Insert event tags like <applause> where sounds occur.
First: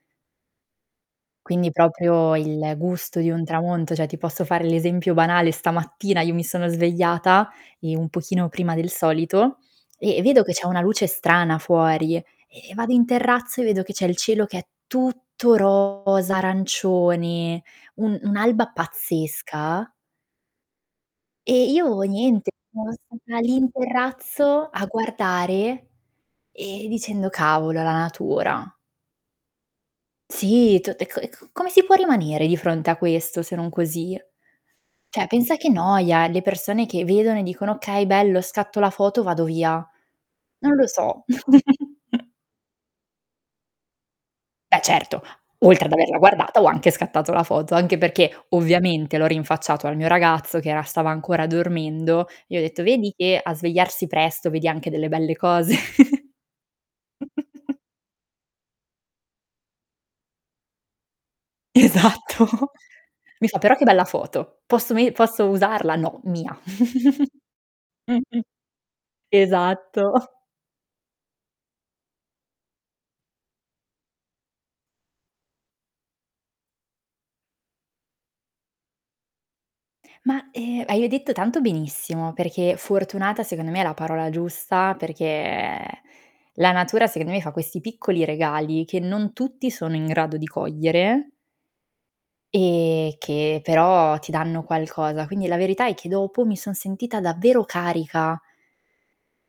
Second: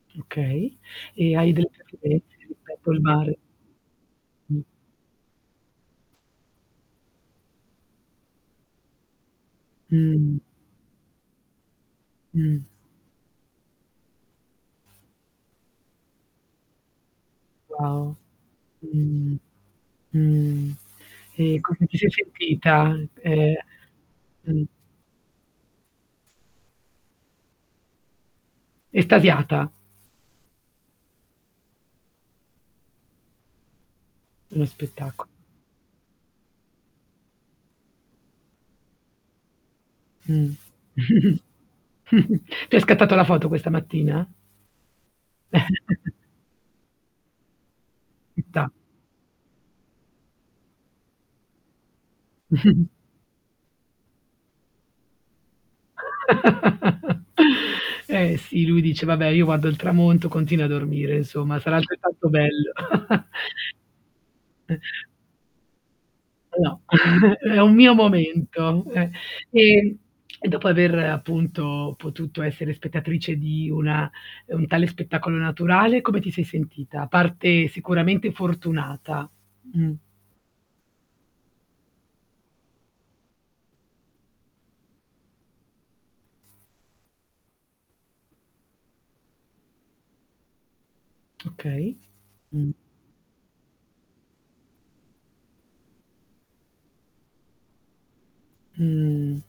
Okay. E hai delle Quindi, proprio preferenze il rispetto al gusto di mare? un tramonto, cioè, ti posso Mh. fare l'esempio banale: stamattina io mi sono svegliata, ehm, un pochino prima del solito, e e Mh. vedo che c'è una luce strana fuori, e Mh. e vado in terrazzo e vedo che c'è il cielo che è tutto rosa arancione, Wow. un un'alba Mh-mh. pazzesca Mh. E e come ti io, sei niente, sono sentita, stata lì ehm in Mh. terrazzo a guardare, e dicendo: "Cavolo, la natura!" Estasiata. Sì. T e c e c come si può rimanere di fronte a questo, se non così? Uno spettaco Cioè, pensa che noia le persone che vedono e dicono: "Okay bello, scatto la foto, vado via." Mh. Non lo so. <giggles> <chuckles> Te hai scattato la foto questa mattina? Beh, certo. Oltre ad averla <chuckles> guardata ho anche scattato la foto, anche Ci perché, sta. ovviamente, l'ho rinfacciato al mio ragazzo, che era stava ancora dormendo, e ho detto: <chuckles> "Vedi che a svegliarsi presto vedi anche delle belle cose?" <chuckles> <chuckles> Eh sì, lui dice: "Vabbè, io guardo il tramonto, continuo a dormire, insomma, sarà altrettanto bello." Esatto. <chuckles> Mi fa: "Però che bella foto, E posso veni posso usarla?" "No, mia." No. No. <chuckles> É un mio <giggles> momento, eh. E Esatto. e dopo aver, appunto, potuto essere spettatrice di una mhmm, un tale spettacolo naturale, come ti sei sentita? A parte sicuramente fortunata. Mh. Ma, ehm, hai o detto tanto benissimo, perché fortunata secondo me è la parola giusta, perché la natura sec me fa questi piccoli regali, che non tutti sono in grado di cogliere Okay. Mh. e che però ti danno qualcosa, quindi la verità è che dopo mi son sentita davvero carica. Mh.